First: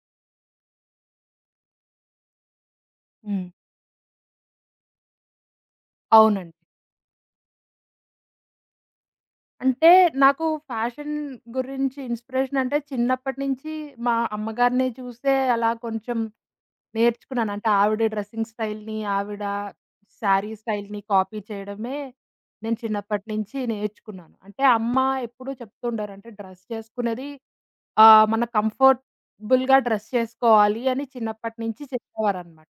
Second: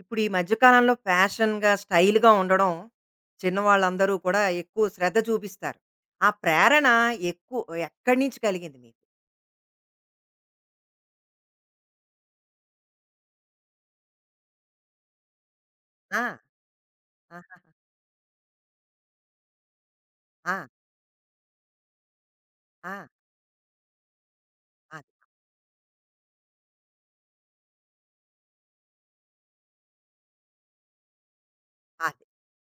ఇప్పుడు ఈ మధ్య కాలంలో ఫ్యాషన్‌గా, స్టైల్‌గా ఉండడం హ్మ్. చిన్నవాళ్ళందరూ కూడా ఎక్కువ శ్రద్ధ చూపిస్తారు. ఆ అవునండి. ప్రేరణ ఎక్కువ ఎక్కడి నుంచి కలిగింది మీకు? అంటే నాకు ఫ్యాషన్ గురించి ఇన్‌స్పిరేషన్ అంటే చిన్నప్పటి నుంచి మా అమ్మగారిని చూసే అలా కొంచెం ఆ! నేర్చుకున్నాను. ఆ! అంటే ఆవిడ డ్రెస్సింగ్ స్టైల్‌ని, ఆవిడ శారీ ఆ! స్టైల్‌ని కాపీ చేయడమే నేను ఆ! చిన్నప్పటి నుంచి నేర్చుకున్నాను. అంటే అమ్మ అది. ఎప్పుడూ చెప్తుంటారు. అంటే డ్రెస్ చేసుకునేది మన కంఫర్టబుల్‌గా డ్రెస్ చేసుకోవాలి అని చిన్నప్పటి నుంచి అది. చెప్పేవారనమాట.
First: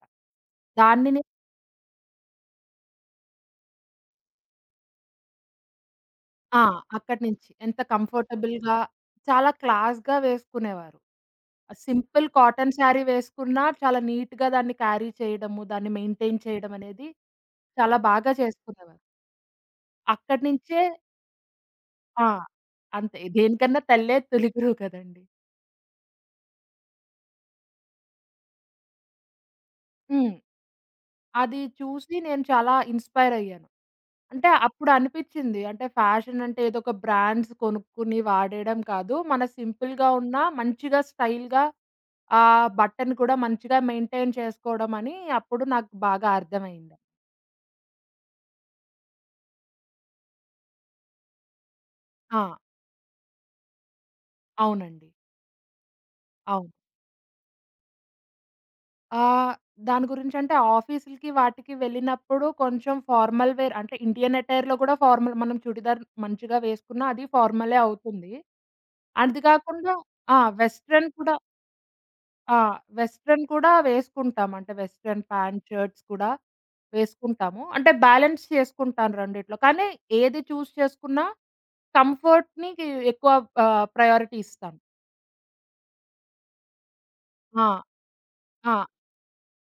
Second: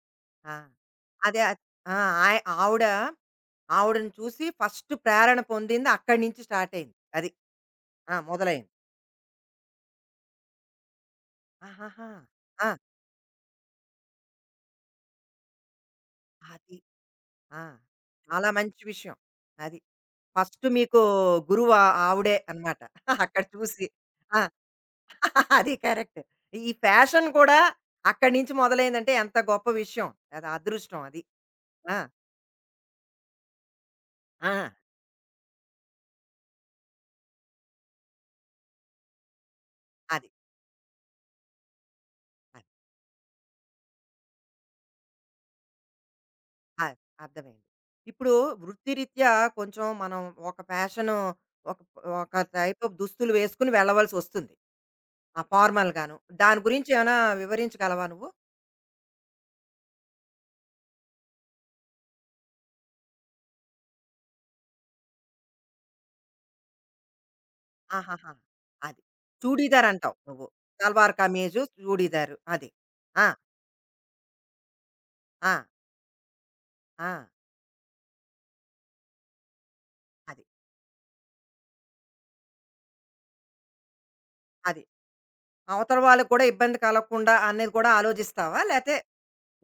ఆ! దాన్ని నే అదే అద్ ఆ! ఆయ ఆవిడ ఆవిడని చూసి ఫస్ట్ ప్రేరణ పొందింది, అక్కడి నుంచి ఆ! స్టార్ట్ అయింది. అక్కడి అది. నుంచి. ఎంత ఆ! మొదలైంది. కంఫర్టబుల్‌గా, చాలా క్లాస్‌గా వేసుకునేవారు. ఆహాహా! సింపుల్ ఆ! కాటన్ శారీ వేసుకున్నా చాలా నీట్‌గా దాన్ని క్యారీ చేయడము, దాన్ని మెయింటైన్ చేయడం అది. అనేది ఆ! చాలా బాగా చాలా మంచి చేసుకునేవారు. విషయం. అది. అక్కడి ఫస్ట్ నుంచే మీకు గురువు ఆ! ఆవిడే అన్నమాట. అంతే. అక్కడ దేనికన్నా చూసి. తల్లే ఆ! తొలిగురువు కదండీ! అది కరెక్ట్. ఈ ఫ్యాషన్ కూడా అక్కడి నుంచి మొదలైందంటే ఎంత గొప్ప విషయం. హ్మ్. అది అదృష్టం అది. అది ఆ! చూసి నేను చాలా ఇన్‌స్పైర్ అయ్యాను. అంటే ఆ! అప్పుడనిపిచ్చింది. అంటే ఫ్యాషన్ అంటే ఏదో ఒక బ్రాండ్స్ కొనుక్కొని వాడేయడం కాదు. మన సింపుల్‌గా అది. ఉన్న మంచిగా స్టైల్‌గా ఆ అది. బట్టను కూడా మంచిగా మెయింటైన్ చేసుకోవడం అని అప్పుడు నాకు బాగా అర్థమైంది. అది. అర్థమైంది. ఇప్పుడు వృత్తిరీత్యా కొంచెం మనం ఒక ఫ్యాషను ఒక ఆ! ఒక టైప్ ఆఫ్ దుస్తులు వేసుకొని వెళ్ళవలసొస్తుంది. అవునండి. ఆ ఫార్మల్‌గాను. దాని అవును. గురించి ఏమైనా వివరించగలవా నువ్వు? ఆహ్, దాని గురించంటే ఆఫీసులకి వాటికి వెళ్ళినప్పుడు కొంచెం ఫార్మల్ వేర్ అంటే ఇండియన్ అటైర్‌లో గూడా ఫార్మల్ మనం చుడిదార్ మంచిగా వేసుకున్నా అది ఫార్మలే ఆహాహా! అవుతుంది. అది. అది చూడీదార్ కాకుండా అంటావు ఆ! నువ్వు. వెస్ట్రన్ సల్వార్ కూడా కమీజు, చూడీదారు ఆ! అది. ఆ! వెస్ట్రన్ కూడా వేసుకుంటాం. అంటే వెస్ట్రన్ ఆ! ప్యాంట్, షర్ట్స్ కూడా ఆ! వేసుకుంటాము. అంటే బ్యాలెన్స్ చేసుకుంటాను రెండిట్లో. కానీ ఏది అది. చూజ్ చేసుకున్నా కంఫర్ట్‌నికి ఎక్కువ ప్రయారిటీ ఇస్తాను. అది. అవతల వాళ్ళకి కూడా ఇబ్బంది కలగకుండా ఆ! అనేది కూడా ఆలోచిస్తావా? ఆ! లేతే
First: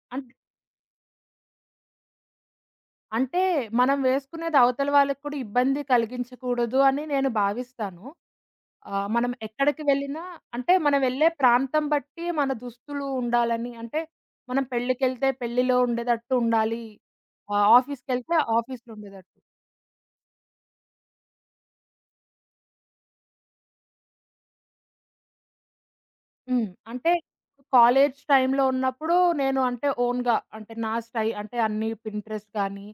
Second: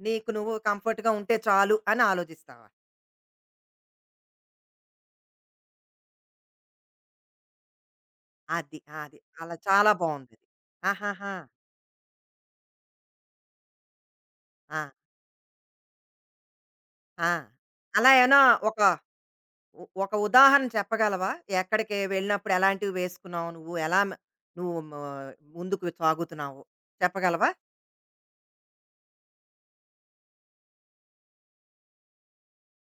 నీకు అంటే నువ్వు కంఫర్ట్‌గా ఉంటే చాలు అని ఆలోచిస్తావా? అంటే మనం వేసుకునేది అవతల వాళ్ళకి కూడా ఇబ్బంది కలిగించకూడదు అని నేను భావిస్తాను. అది. అది. మనం అలా ఎక్కడికి చాలా వెళ్ళినా బావుంది. అంటే మనం వెళ్ళే ఆహాహా! ప్రాంతం బట్టి మన దుస్తులు ఉండాలని అంటే మనం ఆ! పెళ్ళికెళ్తే పెళ్ళిలో ఉండేటట్టు ఉండాలి. ఆ! అలా ఆఫీస్‌కెళ్తే ఏమైనా ఒక ఆఫీస్‌లో ఉండేటట్టు. ఒక ఉదాహరణ చెప్పగలవా? ఎక్కడికి వెళ్ళినప్పుడు ఎలాంటివి వేసుకున్నావు నువ్వు? ఎలా మ నువ్వు మ ముందుకు సాగుతున్నావు? హ్మ్. అంటే చెప్పగలవా? కాలేజ్ టైమ్‌లో ఉన్నప్పుడు నేను అంటే ఓన్‌గా అంటే నా స్టై అంటే అన్ని పింట్రెస్ట్ గానీ,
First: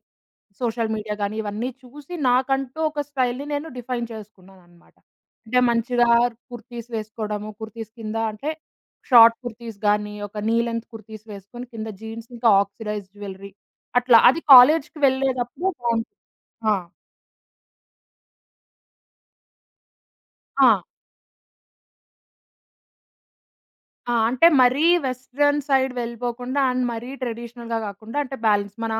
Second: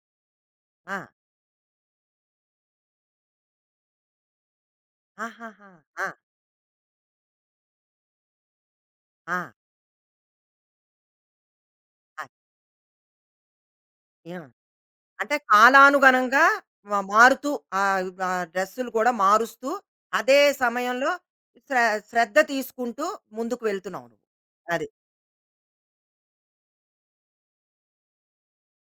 సోషల్ ఆ! మీడియా గానీ ఇవన్నీ చూసి నాకంటూ ఒక స్టైల్‌ని నేను డిఫైన్ చేసుకున్నాననమాట. అంటే ఆహాహా! ఆ! మంచిగా కుర్తీస్ వేసుకోవడము, కుర్తీస్ కింద అంటే ఆ! షార్ట్ కుర్తీస్ గానీ, ఒక నీ లెంత్ కుర్తీస్ వేసుకొని కింద జీన్స్ అది. ఇంకా ఆక్సిడైజ్డ్ జ్యువెలరీ అట్లా ఆ! అది కాలేజ్‌కి అంటే వెళ్ళేటప్పుడు బావుంటుంది. కాలానుగుణంగా ఆ! మారుతూ, ఆ డ్రెస్సులు కూడా మారుస్తూ, అదే ఆ! సమయంలో శ్ర శ్రద్ధ తీసుకుంటూ ముందుకు వెళ్తున్నావు ఆ! నువ్వు. అంటే మరీ అది. వెస్టర్న్ సైడ్ వెళ్ళిపోకుండా అండ్ మరీ ట్రెడిషనల్‌గా కాకుండా అంటే బ్యాలన్స్. మన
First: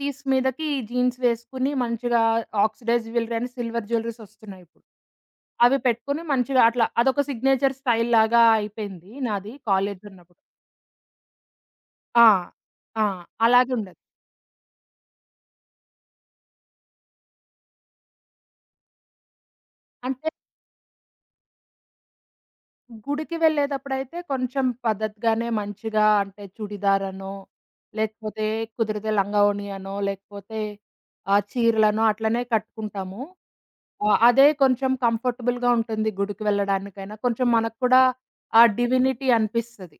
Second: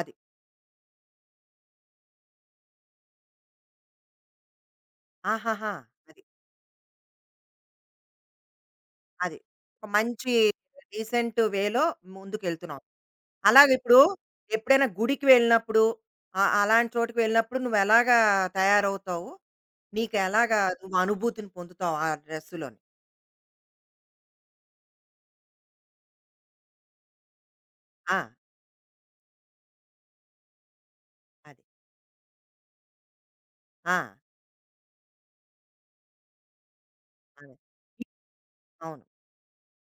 అది. మీదకి జీన్స్ వేసుకొని మంచిగా ఆక్సిడైజ్డ్ జ్యువెలరీ అని సిల్వర్ జ్యువెలరీస్ వస్తున్నాయి ఇప్పుడు. ఆహాహా! అవి అది. పెట్టుకొని మంచిగా అట్లా అదొక సిగ్నేచర్ స్టైల్ లాగా అయిపోయింది అది. నాది ఒక కాలేజ్ మంచి ఉన్నప్పుడు. డీసెంట్ వేలో ఆ! ముందుకెళ్తున్నావు. ఆ! అలాగిప్పుడు అలాగుండేది. ఎప్పుడైనా గుడికి వెళ్ళినప్పుడు, అలాంటి చోటుకి వెళ్ళినప్పుడు నువ్వెలాగా తయారవుతావు? అంటే నీకెలాగా నువ్వు అనుభూతిని పొందుతావు ఆ డ్రెస్సులోని? గుడికి వెళ్ళేటప్పుడైతే కొంచెం పద్ధతిగానే మంచిగా అంటే చుడిదార్ అనో, ఆ! లేకపోతే కుదిరితే లంగా ఓణి అనో, లేకపోతే అది. చీరలనో అట్లనే కట్టుకుంటాము. ఆ! ఆ! అదే కొంచెం కంఫర్టబుల్‌గా ఉంటుంది గుడికి వెళ్ళడానికైనా. కొంచెం అదే. మనకు కూడా ఆ అవును. డివినిటీ అనిపిస్తది.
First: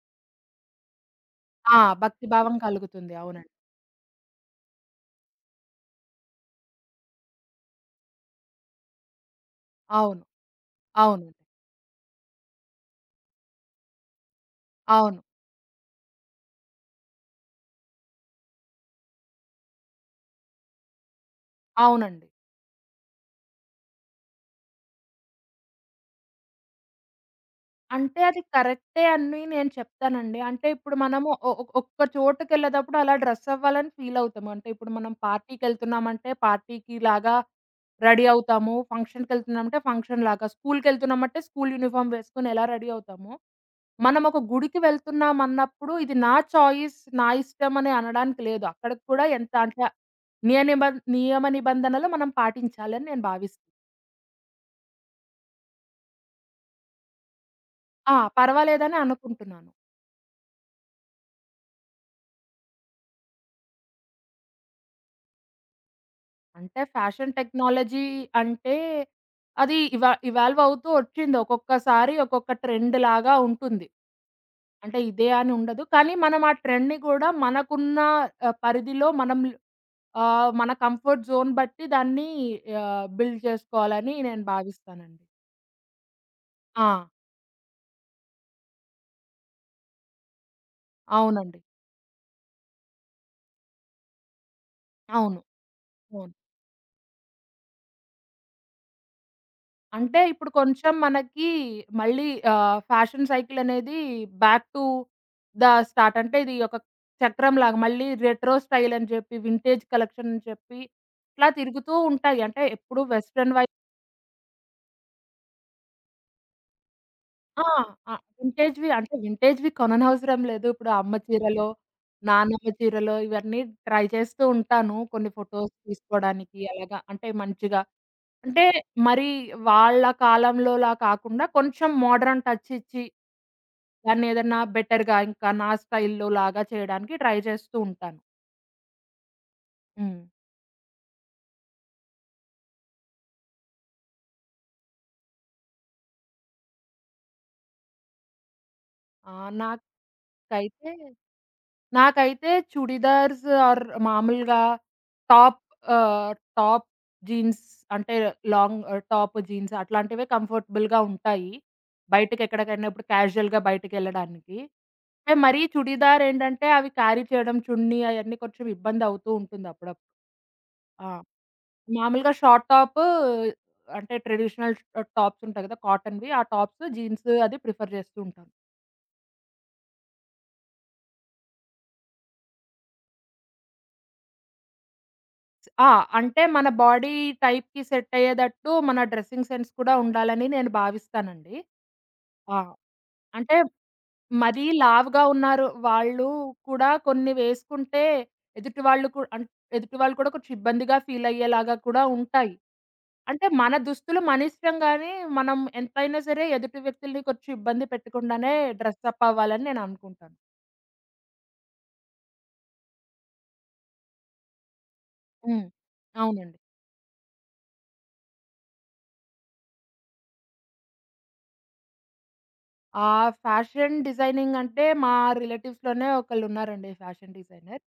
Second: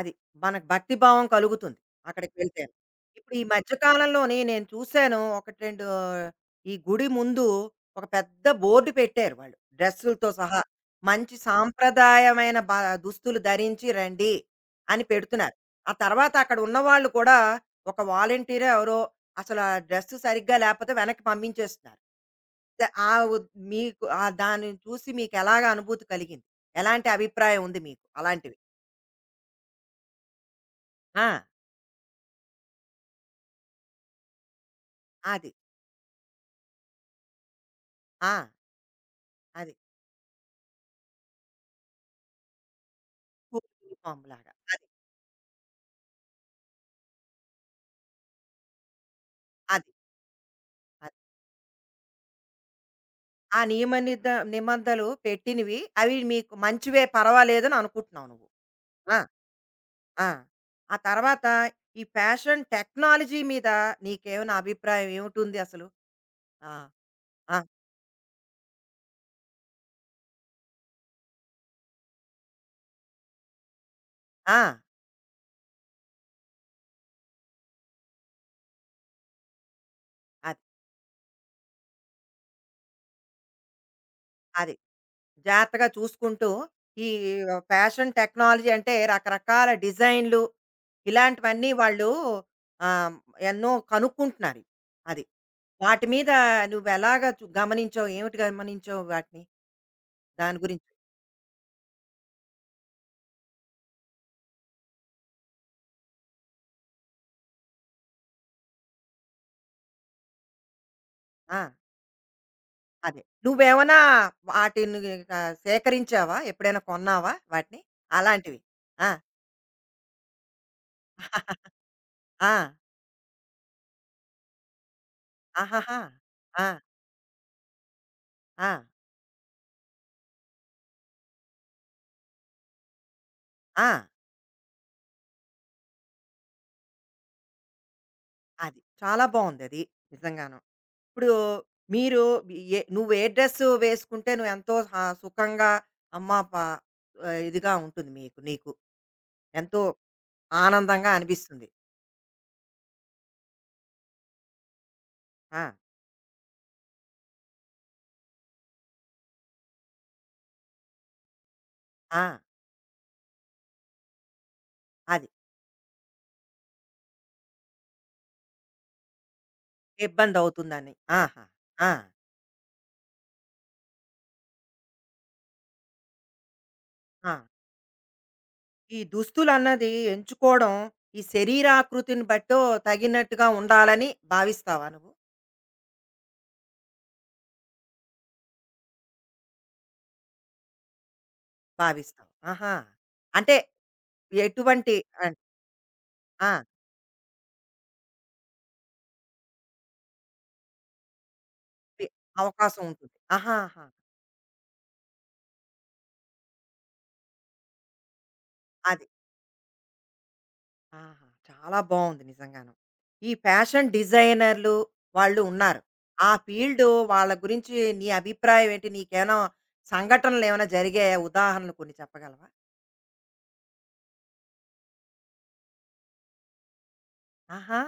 అది. మనకు భక్తి భావం కలుగుతుంది ఆ! భక్తి అక్కడికి భావం వెళ్తే. కలుగుతుంది. ఇప్పుడు ఈ అవునండి. మధ్య కాలంలోని నేను చూశాను 1, 2 ఈ గుడి ముందు ఒక పెద్ద బోర్డు పెట్టారు వాళ్ళు, అవును. డ్రెస్సులతో సహా. అవును. మంచి సాంప్రదాయమైన దుస్తులు ధరించి రండి అని అవును. పెడుతున్నారు. ఆ తర్వాత అక్కడ ఉన్నవాళ్ళు కూడా ఒక వాలంటీరో ఎవరో అసలు ఆ డ్రెస్ సరిగ్గా లేకపోతే వెనక్కి పంపించేస్తున్నారు. అవునండి. ద ఆ ఉద్ మీకు ఆ దాన్ని చూసి మీకెలాగా అనుభూతి కలిగింది? ఎలాంటి అభిప్రాయం ఉంది మీకు అంటే అది అలాంటివి? కరెక్టే అని నేను చెప్తానండి. అంటే ఇప్పుడు ఆ! మనము ఒ ఒ ఒక్క చోటుకెళ్ళేటప్పుడు అలా డ్రెస్ అవ్వాలని ఫీల్ అవుతాము. అంటే ఇప్పుడు మనం అది. పార్టీకెళ్తున్నామంటే పార్టీకి లాగా రెడీ ఆ! అవుతాము. అది. ఫంక్షన్‌కెళ్తున్నామంటే ఫంక్షన్ లాగా, స్కూల్‌కెళ్తున్నామంటే స్కూల్ యూనిఫార్మ్ వేసుకొని ఎలా రెడీ అవుతామో కోడిగుడ్డు మనం ఒక పాములాగా. గుడికి అది. వెళ్తున్నాం అన్నప్పుడు, ఇది నా చాయిస్, నా ఇష్టం అని అనడానికి లేదు. అక్కడికి కూడా ఎంత అంటే అది. అది. నియమ నిబంధనలు మనం పాటించాలని నేను భావిస్తున్నా. ఆ నియమ నిబంధనలు పెట్టినవి అవి మీకు మంచివే, పర్వాలేదని ఆ! అనుకుంటున్నావు నువ్వు. పర్వాలేదని ఆ! అనుకుంటున్నాను. ఆ! ఆ తర్వాత ఈ ఫ్యాషన్ టెక్నాలజీ మీద నీకేమైనా అభిప్రాయం ఏమిటుంది అసలు? ఆ! అంటే ఫ్యాషన్ ఆ! టెక్నాలజీ అంటే అది ఇవాల్వ్ అవుతూ వచ్చింది. ఒక్కొక్కసారి ఒక్కొక్క ట్రెండ్ లాగా ఉంటుంది. ఆ! అంటే ఇదే అని ఉండదు. కానీ మనం ఆ ట్రెండ్‌ని కూడా మనకున్న పరిధిలో మనం అది. మన కంఫర్ట్ జోన్ బట్టి దాన్ని బిల్డ్ చేసుకోవాలని నేను అది. భావిస్తానండి. జాగ్రత్తగా చూసుకుంటూ ఆ! ఈ ఫ్యాషన్ టెక్నాలజీ అంటే రకరకాల డిజైన్‌లు అవునండి. ఇలాంటివన్నీ వాళ్ళు ఆహ్, ఎన్నో కనుక్కుంటున్నారు. అది. అవును. వాటి మీద అవును. నువ్వెలాగా గమనించావు? ఏమిటి గమనించావు వాటిని? అంటే ఇప్పుడు దాని గురించి. కొంచెం మనకి మళ్ళీ ఫ్యాషన్ సైకిల్ అనేది బ్యాక్ టు ద స్టార్ట్ అంటే ఇది ఒక చక్రంలాగా మళ్ళీ రెట్రో స్టైల్ అని చెప్పి, వింటేజ్ కలెక్షన్ అని చెప్పి ఇట్లా ఆ! తిరుగుతూ ఉంటాయి. అంటే ఎప్పుడు అదే. వెస్టర్న్ వై నువ్వేమన్నా వాటిని సేకరించావా? ఎప్పుడైనా కొన్నావా ఆ! వాటిని? ఆ! అలాంటివి. వింటేజ్‌వి ఆ! అంటే వింటేజ్‌వి కొననవసరం లేదు. ఇప్పుడు అమ్మ చీరలో, ఆ! నాన్నమ్మ చీరలో ఇవన్నీ ట్రై చేస్తూ ఉంటాను. కొన్ని ఫోటోస్ ఆహాహా! తీసుకోవడానికి ఆ! అలాగా అంటే మంచిగా అంటే ఆ! మరి వాళ్ళ కాలంలోలా కాకుండా కొంచెం మోడర్న్ టచ్ ఇచ్చి ఆ! దాన్ని ఏదన్నా బెటర్‌గా ఇంకా నా స్టైల్‌లోలాగా చేయడానికి ట్రై చేస్తూ ఉంటాను. అది. చాలా బావుందది. హ్మ్. నిజంగాను. ఇప్పుడు మీరు నువ్వు ఏ డ్రెస్ వేసుకుంటే నువ్వెంతో హ సుఖంగా, అమ్మా! ఇదిగా ఉంటుంది మీకు. నీకు ఆ! ఎంతో నాకైతే ఆనందంగా అనిపిస్తుంది. నాకైతే చుడిదార్స్ ఆర్ మామూలుగా టాప్ ఆ! ఆహ్, టాప్ జీన్స్ అంటే లాంగ్, టాప్ జీన్స్ అట్లాంటివే కంఫర్టబుల్‌గా ఉంటాయి. ఆ! బయటకెక్కడికైనా ఇప్పుడు క్యాజువల్‌గా బయటికెళ్ళడానికి. అది. అంటే మరీ చుడిదార్ ఏంటంటే అవి క్యారీ చేయడం చున్నీ అయన్నీ కొంచెం ఇబ్బంది అవుతూ ఉంటుంది అప్పుడప్పుడు. ఇబ్బందవుతుందని. ఆ! ఆహా! ఆ! మామూలుగా షార్ట్ టాపు అంటే ట్రెడిషనల్ టాప్స్ ఉంటాయి కదా! కాటన్‌వి. ఆ టాప్స్, జీన్స్ ఆ! అది ప్రిఫర్ చేస్తూ ఉంటాను. ఈ దుస్తులన్నది ఎంచుకోవడం, ఈ శరీరాకృతిని బట్టో తగినట్టుగా ఉండాలని భావిస్తావా నువ్వు? ఆ! అంటే మన బాడీ టైప్‌కి సెట్ అయ్యేటట్టు మన డ్రెసింగ్ సెన్స్ కూడా ఉండాలని నేను భావిస్తానండి. భావిస్తావు. ఆ! ఆహా! అంటే అంటే మరీ ఎటువంటి లావుగా అన్ ఉన్నారు వాళ్ళు ఆ! కూడా కొన్ని వేసుకుంటే ఎదుటి వాళ్ళు కు అన్ ఎదుటి వాళ్ళు కూడా కొంచెం ఇబ్బందిగా ఫీల్ అయ్యేలాగా కూడా పి ఉంటాయి. అవకాశం ఉంటుంది. అంటే మన ఆహాహా! దుస్తులు మనిష్టం గానీ, మనం ఎంతైనా సరే ఎదుటి వ్యక్తుల్ని కొంచెం ఇబ్బంది పెట్టకుండానే అది. డ్రెస్సప్ అవ్వాలని నేను అనుకుంటాను. ఆహా! చాలా బావుంది నిజంగాను. ఈ ఫ్యాషన్ డిజైనర్లు వాళ్ళు హ్మ్. ఉన్నారు. ఆ అవునండి. ఫీల్డు వాళ్ళ గురించి నీ అభిప్రాయం ఏంటి? నీకేమైనా సంఘటనలేమైనా జరిగాయా? ఉదాహరణలు కొన్ని చెప్పగలవా? ఫ్యాషన్ డిజైనింగ్ అంటే మా రిలేటివ్స్‌లోనే ఒకళ్ళున్నారండి ఫ్యాషన్ డిజైనర్. ఆహా!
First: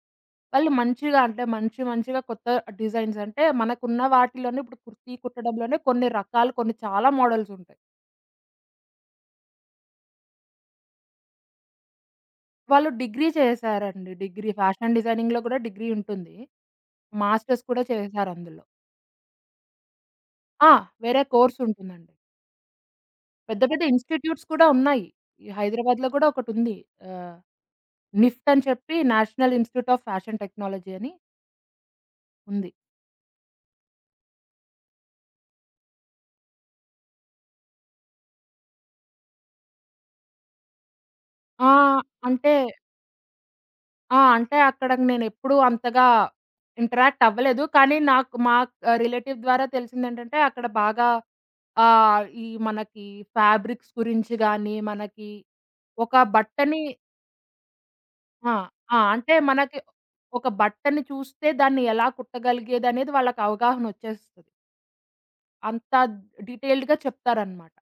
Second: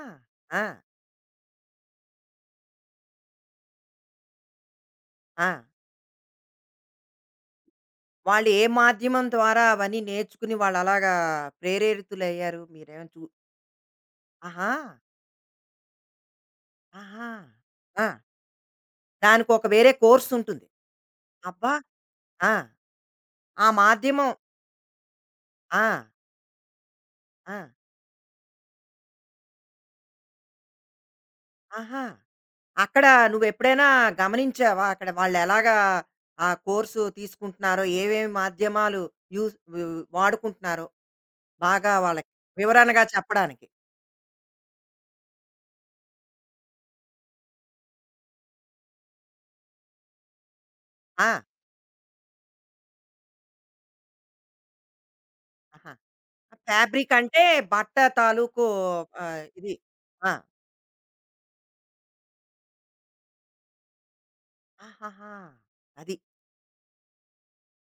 ఆ! వాళ్ళు మంచిగా అంటే మంచి మంచిగా కొత్త డిజైన్స్ అంటే మనకున్న వాటిలోనే ఇప్పుడు కుర్తీ ఆ! కుట్టడంలోనే కొన్ని రకాలు కొన్ని చాలా మోడల్స్ ఉంటాయి. వాళ్ళు ఏ మాధ్యమం ద్వారా అవన్నీ నేర్చుకుని వాళ్ళు అలాగా ప్రేరేరితులయ్యారు, వాళ్ళు మీరేమైనా చూ డిగ్రీ చేశారండి. డిగ్రీ ఆహా! ఫ్యాషన్ డిజైనింగ్‌లో కూడా డిగ్రీ ఉంటుంది. ఆహా! మాస్టర్స్ కూడా ఆ! చేశారు అందులో. దానికి ఒక వేరే కోర్స్ ఉంటుంది. ఆ! వేరే కోర్స్ అబ్బా! ఉంటుందండి. ఆ! పెద్ద ఆ పెద్ద మాధ్యమం ఇన్‌స్టిట్యూట్స్ కూడా ఉన్నాయి. ఈ ఆ! హైదరాబాద్‌లో కూడా ఒకటుంది. ఆహ్, ఆ! నిఫ్ట్ అని చెప్పి national institute of fashion technology అని ఆహా! ఉంది. అక్కడ నువ్వెప్పుడైనా గమనించావా? అక్కడ వాళ్ళెలాగా ఆ కోర్సు తీసుకుంటున్నారో, ఏవేమి మాధ్యమాలు యూజ్ వ్ వాడుకుంటున్నారో ఆ! బాగా వాళ్ళకి అంటే వివరణగా చెప్పడానికి? ఆ! అంటే అక్కడకి నేనెప్పుడూ అంతగా ఇంటరాక్ట్ అవ్వలేదు. కానీ నాకు మా రిలేటివ్ ద్వారా తెలిసిందేంటంటే అక్కడ బాగా ఆ! ఈ మనకి ఫ్యాబ్రిక్స్ గురించి గానీ, మనకి ఆహా! ఒక బట్టని ఫ్యాబ్రిక్ అంటే బట్ట ఆ! తాలూకు ఆ! అంటే ఇది. మనకి ఆ! ఒక బట్టని చూస్తే దాన్ని ఎలా కుట్టగలిగేదనేది వాళ్ళకి అవగాహనొచ్చేస్తది. ఆహాహా! అంత అది. డీటెయిల్డ్‌గా చెప్తారనమాట.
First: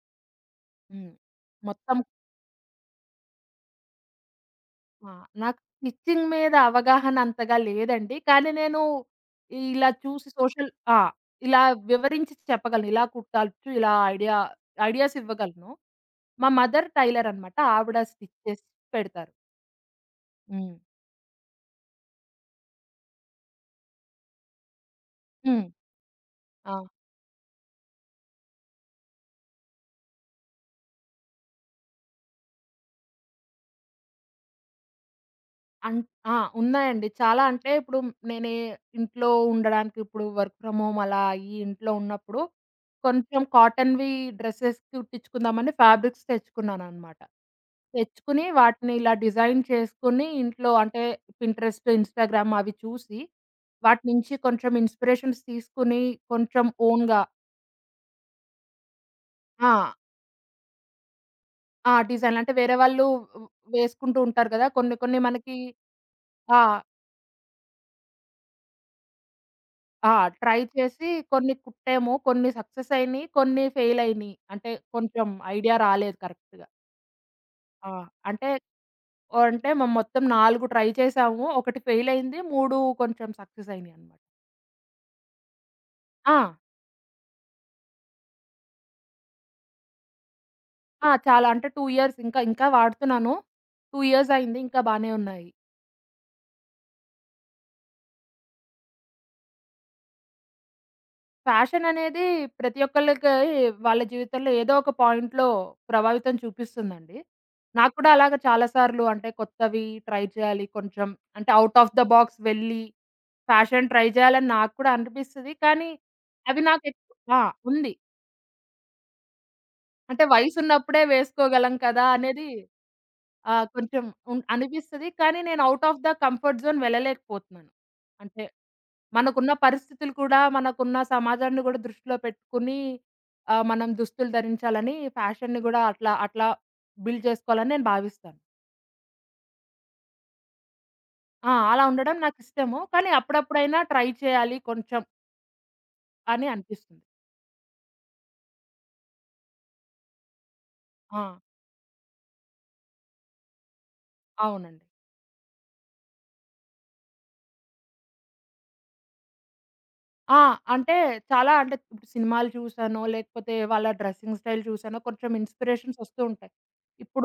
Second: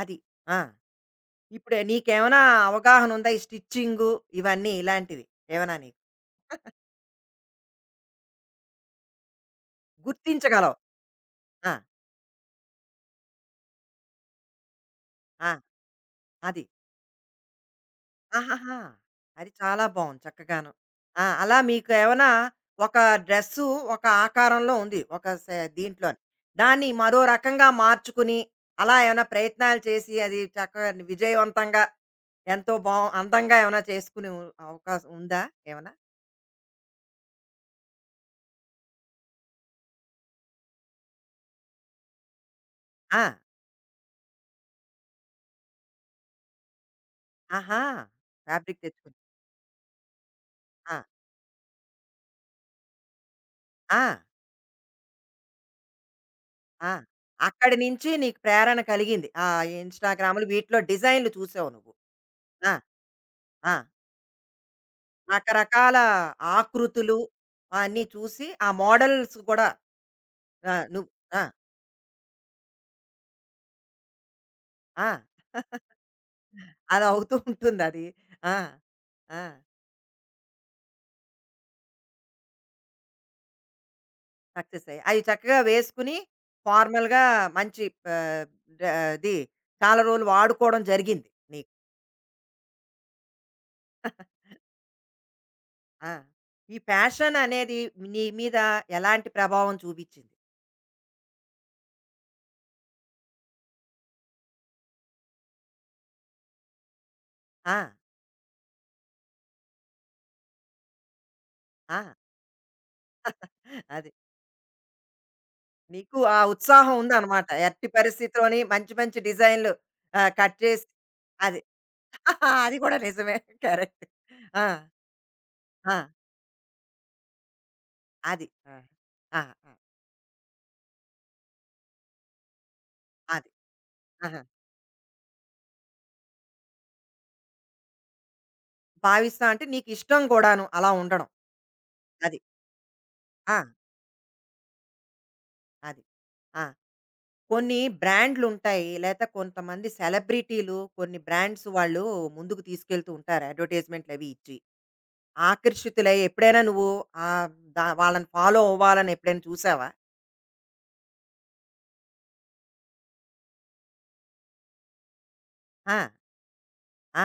అది. ఆ! హ్మ్. ఇప్పుడు మొత్తం నీకేమైనా అవగాహన ఉందా? ఈ స్టిచ్చింగు ఇవన్నీ ఆ! ఇలాంటివి నాకు ఏమైనా నీకు? స్టిచ్చింగ్ మీద అవగాహన అంతగా లేదండి. కానీ నేను ఇలా చూసి సోషల్ గుర్తించగలవు. ఆ! ఇలా ఆ! వివరించి చెప్పగలను. ఇలా కుట్టచ్చు, ఇలా ఐడియా ఐడియాస్ ఆ! ఇవ్వగలను. మా అది. మదర్ టైలర్ అనమాట. ఆవిడ స్టిచ్ చేసి ఆహాహా! పెడతారు. అది చాలా బావుంది చక్కగాను. హ్మ్. ఆ! అలా మీకు ఏమైనా ఒక డ్రెస్సు ఒక ఆకారంలో ఉంది. ఒక సే హ్మ్. దీంట్లోని. ఆ! దాన్ని మరో రకంగా మార్చుకుని, అలా ఏమైనా ప్రయత్నాలు చేసి అది చక్కగా విజయవంతంగా ఎంతో బా అందంగా ఏమైనా చేసుకునే అవకాశం ఉందా ఏమైనా? అన్ ఆ! ఉన్నాయండి. చాలా అంటే ఇప్పుడు నేనే ఇంట్లో ఉండడానికి ఇప్పుడు వర్క్ ఫ్రమ్ హోమ్ అలా అయ్యి ఇంట్లో ఉన్నప్పుడు, ఆ! కొంచెం కాటన్‌వి డ్రెసెస్ కుట్టించుకుందామని ఫ్యాబ్రిక్స్ తెచ్చుకున్నాననమాట. ఆహా! తెచ్చుకుని ఫ్యాబ్రిక్ వాటిని ఇలా తెచ్చుకుని. డిజైన్ చేసుకొని ఇంట్లో ఆ! అంటే పింట్రెస్ట్, ఇన్‌స్టాగ్రామ్ అవి చూసి, ఆ! వాటి నుంచి కొంచెం ఇన్‌స్పిరేషన్స్ తీసుకొని కొంచెం ఆ! ఓన్‌గా అక్కడి నుంచి నీకు ప్రేరణ కలిగింది. ఆ ఆ! ఇన్‌స్టాగ్రామ్‌లు వీటిలో డిజైన్‌లు చూసావు నువ్వు. ఆ! డిజైన్‌లు అంటే ఆ! వేరే వాళ్ళు ఆ! వేసుకుంటూ ఉంటారు కదా! కొన్ని కొన్ని మనకి రకరకాల ఆ! ఆకృతులు అన్నీ చూసి ఆ మోడల్స్ కూడా ఆ! ట్రై ఆ! నువ్వు చేసి ఆ! కొన్ని కుట్టాము. కొన్ని సక్సెస్ అయినియి. కొన్ని ఫెయిల్ అయినియి. అంటే ఆ! కొంచెం రాలేదు కరెక్ట్‌గా. అలా అవుతూ ఆ! ఉంటుందది. అంటే ఆ! ఆ! అంటే మేము మొత్తం 4 ట్రై చేసాము. ఒకటి ఫెయిల్ అయింది. 3 కొంచెం సక్సెస్ అయినియన్నమాట. సక్సెస్ అయ్యాయి. అయి చక్కగా వేసుకుని ఆ! ఫార్మల్‌గా మంచి ఆహ్, డ అది చాలా రోజులు వాడుకోవడం ఆ! జరిగింది చాలా అంటే నీకు. 2 ఇయర్స్ ఇంకా ఇంకా వాడుతున్నాను. 2 ఇయర్స్ అయింది. ఇంకా బానే ఉన్నాయి. ఆ! ఈ ఫ్యాషన్ అనేది నీ మీద ఎలాంటి ప్రభావం చూపించింది? ఫ్యాషన్ అనేది ప్రతి ఒక్కళ్ళకి వాళ్ళ జీవితంలో ఏదో ఒక పాయింట్‌లో ప్రభావితం చూపిస్తుందండి. ఆ! నాకు కూడా అలాగా చాలా సార్లు అంటే కొత్తవి ట్రై చేయాలి. కొంచెం అంటే ఔట్ ఆఫ్ ఆ! ద బాక్స్ వెళ్ళి ఫ్యాషన్ ట్రై అది. చేయాలని నాకు కూడా అనిపిస్తది. కానీ నీకు ఆ అవి ఉత్సాహం నాకెక్కువ ఆ! ఉందనమాట. ఎట్టి ఉంది. పరిస్థితిలోని మంచి మంచి డిజైన్‌లు, అంటే కట్ చేసి వయసున్నప్పుడే అది. వేసుకోగలం కదా! అనేది అది కూడా నిజమే. కరెక్ట్. కొంచెం ఆ! అనిపిస్తది. కానీ నేను ఔట్ ఆ! ఆఫ్ ద కంఫర్ట్ జోన్ వెళ్ళలేకపోతున్నాను. అంటే అది. ఆ! ఆ! మనకున్న ఆ! పరిస్థితులు కూడా, మనకున్న సమాజాన్ని కూడా దృష్టిలో పెట్టుకొని అది. మనం దుస్తులు ఆహా! ధరించాలని ఫ్యాషన్‌ని కూడా అట్లా, అట్లా బిల్డ్ చేసుకోవాలని నేను భావిస్తాను. భావిస్తా అంటే నీకిష్టం కూడాను అలా ఉండడం. ఆ! అలా ఉండడం అది. నాకిష్టము. కానీ ఆ! అప్పుడప్పుడైనా ట్రై చేయాలి కొంచెం అది. అని ఆ! అనిపిస్తుంది. కొన్ని బ్రాండ్‌లుంటాయి. లేతే కొంతమంది సెలబ్రిటీలు కొన్ని ఆ! బ్రాండ్స్ వాళ్ళు ముందుకు తీసుకెళ్తూ ఉంటారు, అడ్వర్‌టైజ్‌మెంట్‌లవి ఇచ్చి. అవునండి. ఆకర్షితులై ఎప్పుడైనా నువ్వు ఆహ్, వాళ్ళని ఫాలో అవ్వాలని ఎప్పుడైనా చూసావా? ఆ! అంటే చాలా అంటే ఇప్పుడు సినిమాలు చూసానో, లేకపోతే వాళ్ళ డ్రెస్సింగ్ స్టైల్ చూసానో కొంచెం ఆ! ఇన్‌స్పిరేషన్స్ వస్తూ ఉంటాయి.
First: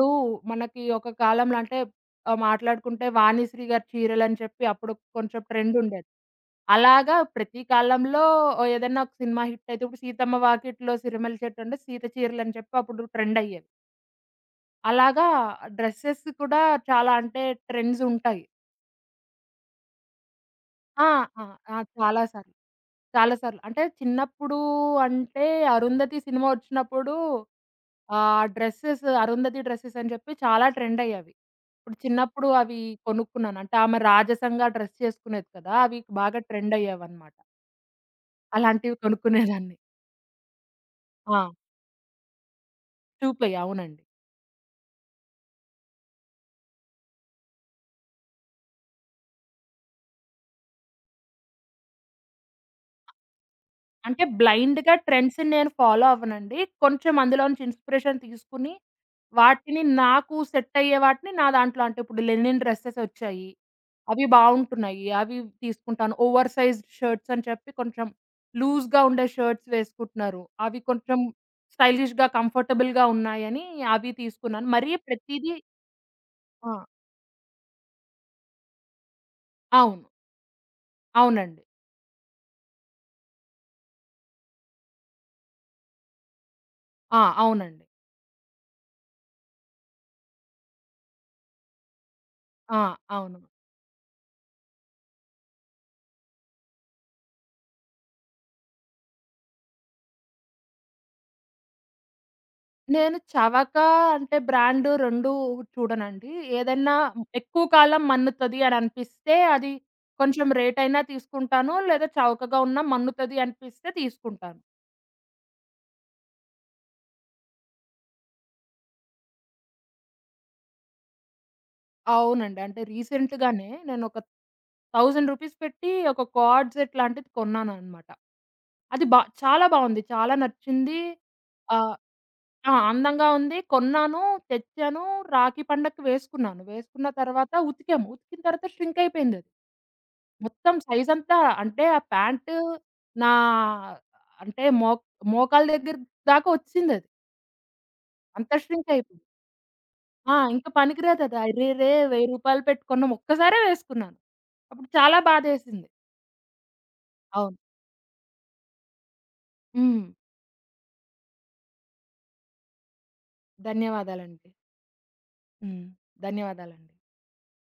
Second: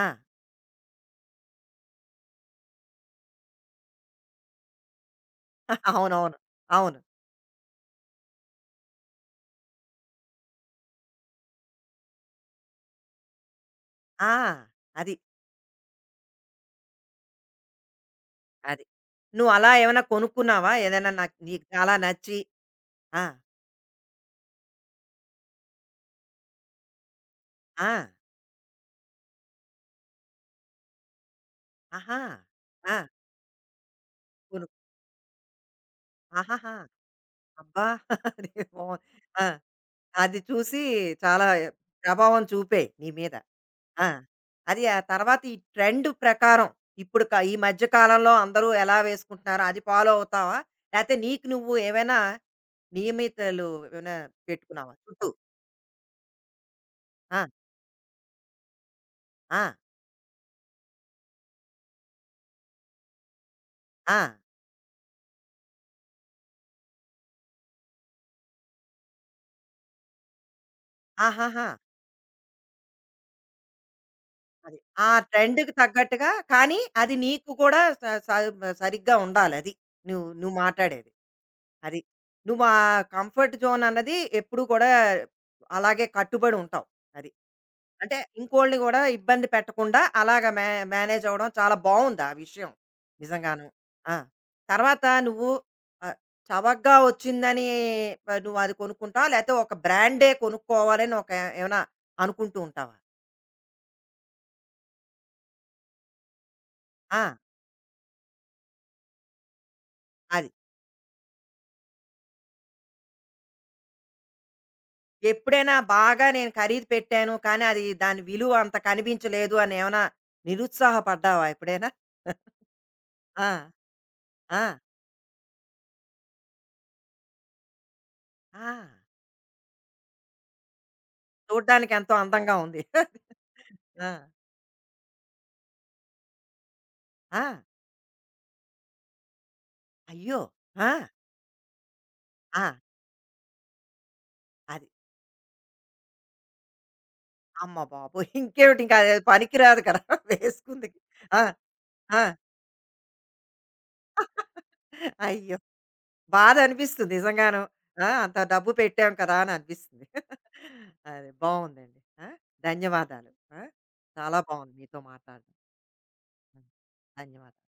ఆ! మనకి ఒక కాలంలో అంటే మాట్లాడుకుంటే 'వాణిశ్రీ' గారి చీరలని చెప్పి అప్పుడు కొంచెం ట్రెండ్ ఉండేది. అవునవును. అవును. అలాగా ప్రతి కాలంలో ఏదైనా ఒక సినిమా హిట్ అయితే ఇప్పుడు 'సీతమ్మ వాకిట్లో సిరిమల్ల చెట్టు' అంటే 'సీత చీరలు' అని చెప్పి అప్పుడు ట్రెండ్ అయ్యేవి. ఆ! అది. అలాగా డ్రెసెస్ కూడా చాలా అంటే ట్రెండ్స్ ఉంటాయి. అది. నువ్వు అలా ఏమైనా కొనుక్కున్నావా? ఆ! ఏదైనా నాకు ఆ! నీకు ఆ! చాలా చాలా నచ్చి? సార్లు. ఆ! చాలా సార్లు. అంటే చిన్నప్పుడు అంటే 'అరుంధతి' సినిమా వచ్చినప్పుడు ఆ! డ్రెసెస్ 'అరుంధతి' డ్రెసెస్ అని చెప్పి చాలా ట్రెండ్ అయ్యేవి. ఇప్పుడు ఆహా! చిన్నప్పుడు అవి ఆ! కొనుక్కున్నాను. అంటే ఆమె కొను రాజసంగా డ్రెస్ చేసుకునేది కదా! అవి బాగా ఆహాహా! ట్రెండ్ అయ్యేవన్నమాట. అబ్బా! అది అలాంటివి బావుంది. ఆ! కొనుక్కునేదాన్ని. అది చూసి ఆ! చాలా ప్రభావం చూపాయి నీ మీద. చూపే అవునండి. ఆ! అది ఆ తర్వాత ఈ ట్రెండ్ ప్రకారం ఇప్పుడు ఈ మధ్య కాలంలో అందరూ ఎలా వేసుకుంటున్నారో అది ఫాలో అవుతావా? లేతే నీకు నువ్వు ఏవైనా నియమితలు ఏమైనా అంటే పెట్టుకున్నావా బ్లైండ్‌గా చుట్టూ? ట్రెండ్స్‌ని నేను ఫాలో అవ్వనండి. కొంచెం ఆ! అందులో నుంచి ఇన్‌స్పిరేషన్ తీసుకొని, ఆ! వాటిని నాకు సెట్ అయ్యే వాటిని నా దాంట్లో అంటే ఇప్పుడు లెనిన్ డ్రెసెస్ వచ్చాయి. ఆ! అవి బావుంటున్నాయి. అవి తీసుకుంటాను. ఓవర్ సైజ్డ్ షర్ట్స్ అని చెప్పి కొంచెం లూజ్‌గా ఉండే షర్ట్స్ వేసుకుంటున్నారు. అవి కొంచెం ఆహాహా! స్టైలిష్‌గా, కంఫర్టబుల్‌గా ఉన్నాయని అవి తీసుకున్నాను. అది. మరీ ఆ ప్రతీదీ ట్రెండ్‌కి తగ్గట్టుగా, ఆ! కానీ అది నీకు కూడా స స సరిగ్గా ఉండాలది. అవును. నువ్వు నువ్వు మాట్లాడేది. అవునండి. అది. నువ్వు ఆ కంఫర్ట్ జోన్ అన్నది ఎప్పుడు కూడా అలాగే కట్టుబడి ఉంటావు. ఆ! అది. అవునండి. అంటే ఇంకోళ్ళని గూడా ఇబ్బంది పెట్టకుండా అలాగా మేనేజ్ అవ్వడం చాలా బావుంది ఆ విషయం. ఆ! అవును. నిజంగాను. ఆ! తర్వాత నువ్వు, ఆహ్, చవకగా వచ్చిందని నువ్వు అది కొనుక్కుంటావా? లేతే ఒక బ్రాండే కొనుక్కోవాలని ఒక ఏమైనా అనుకుంటూ ఉంటావా? నేను 'చవక' అంటే బ్రాండు 2 చూడనండి. ఏదన్నా ఆ! ఎక్కువ కాలం మన్నుతది అని అనిపిస్తే అది కొంచెం అది. రేటైనా తీసుకుంటాను. లేదా చవకగా ఉన్నా మన్నుతది అనిపిస్తే తీసుకుంటాను. ఎప్పుడైనా బాగా నేను ఖరీదు పెట్టాను, కానీ అది దాని విలువ అంత కనిపించలేదు అని ఏమైనా నిరుత్సాహపడ్డావా ఎప్పుడైనా? అవునండి. అంటే ఆ! రీసెంట్‌గానే నేను ఒక ఆ! 1,000 రూపీస్ పెట్టి ఒక కార్డ్ సెట్ లాంటిది కొన్నాననమాట. ఆ! అది చాలా బావుంది. చాలా నచ్చింది. ఆ! చూడ్డానికి ఎంతో అందంగా ఆ! ఉంది. అందంగా ఉంది. ఆ! కొన్నాను, తెచ్చాను, రాఖీ పండక్కి వేసుకున్నాను. వేసుకున్న ఆ! తర్వాత ఉతికాము. ఉతికిన తర్వాత ష్రింక్ అయిపోయిందది. అయ్యో! మొత్తం ఆ! సైజంతా అంటే ఆ ప్యాంటు ఆ! నా అంటే అది. మో మోకాళ్ళ దగ్గర దాకా వచ్చిందది. అమ్మ బాబోయ్! అంత ఇంకేమిటి, ష్రింక్ ఇంకా అది అయిపోయింది. పనికిరాదు కదా! ఆ! ఇంక వేసుకుంది. పనికిరాదది. ఆ! అరెరే! రూ. ఆ! 1,000 పెట్టుకున్నాం. ఒక్కసారే వేసుకున్నాను. అప్పుడు చాలా అయ్యో! బాధేసింది. బాధనిపిస్తుంది అవును. నిజంగాను. ఆ! అంత డబ్బు పెట్టాం కదా! అని అనిపిస్తుంది. హ్మ్. అది బావుందండి. ఆ! ధన్యవాదాలు. ఆ! చాలా ధన్యవాదాలండి. బావుంది మీతో మాట్లాడడం. హ్మ్. ధన్యవాదాలండి. ధన్యవాదాలు.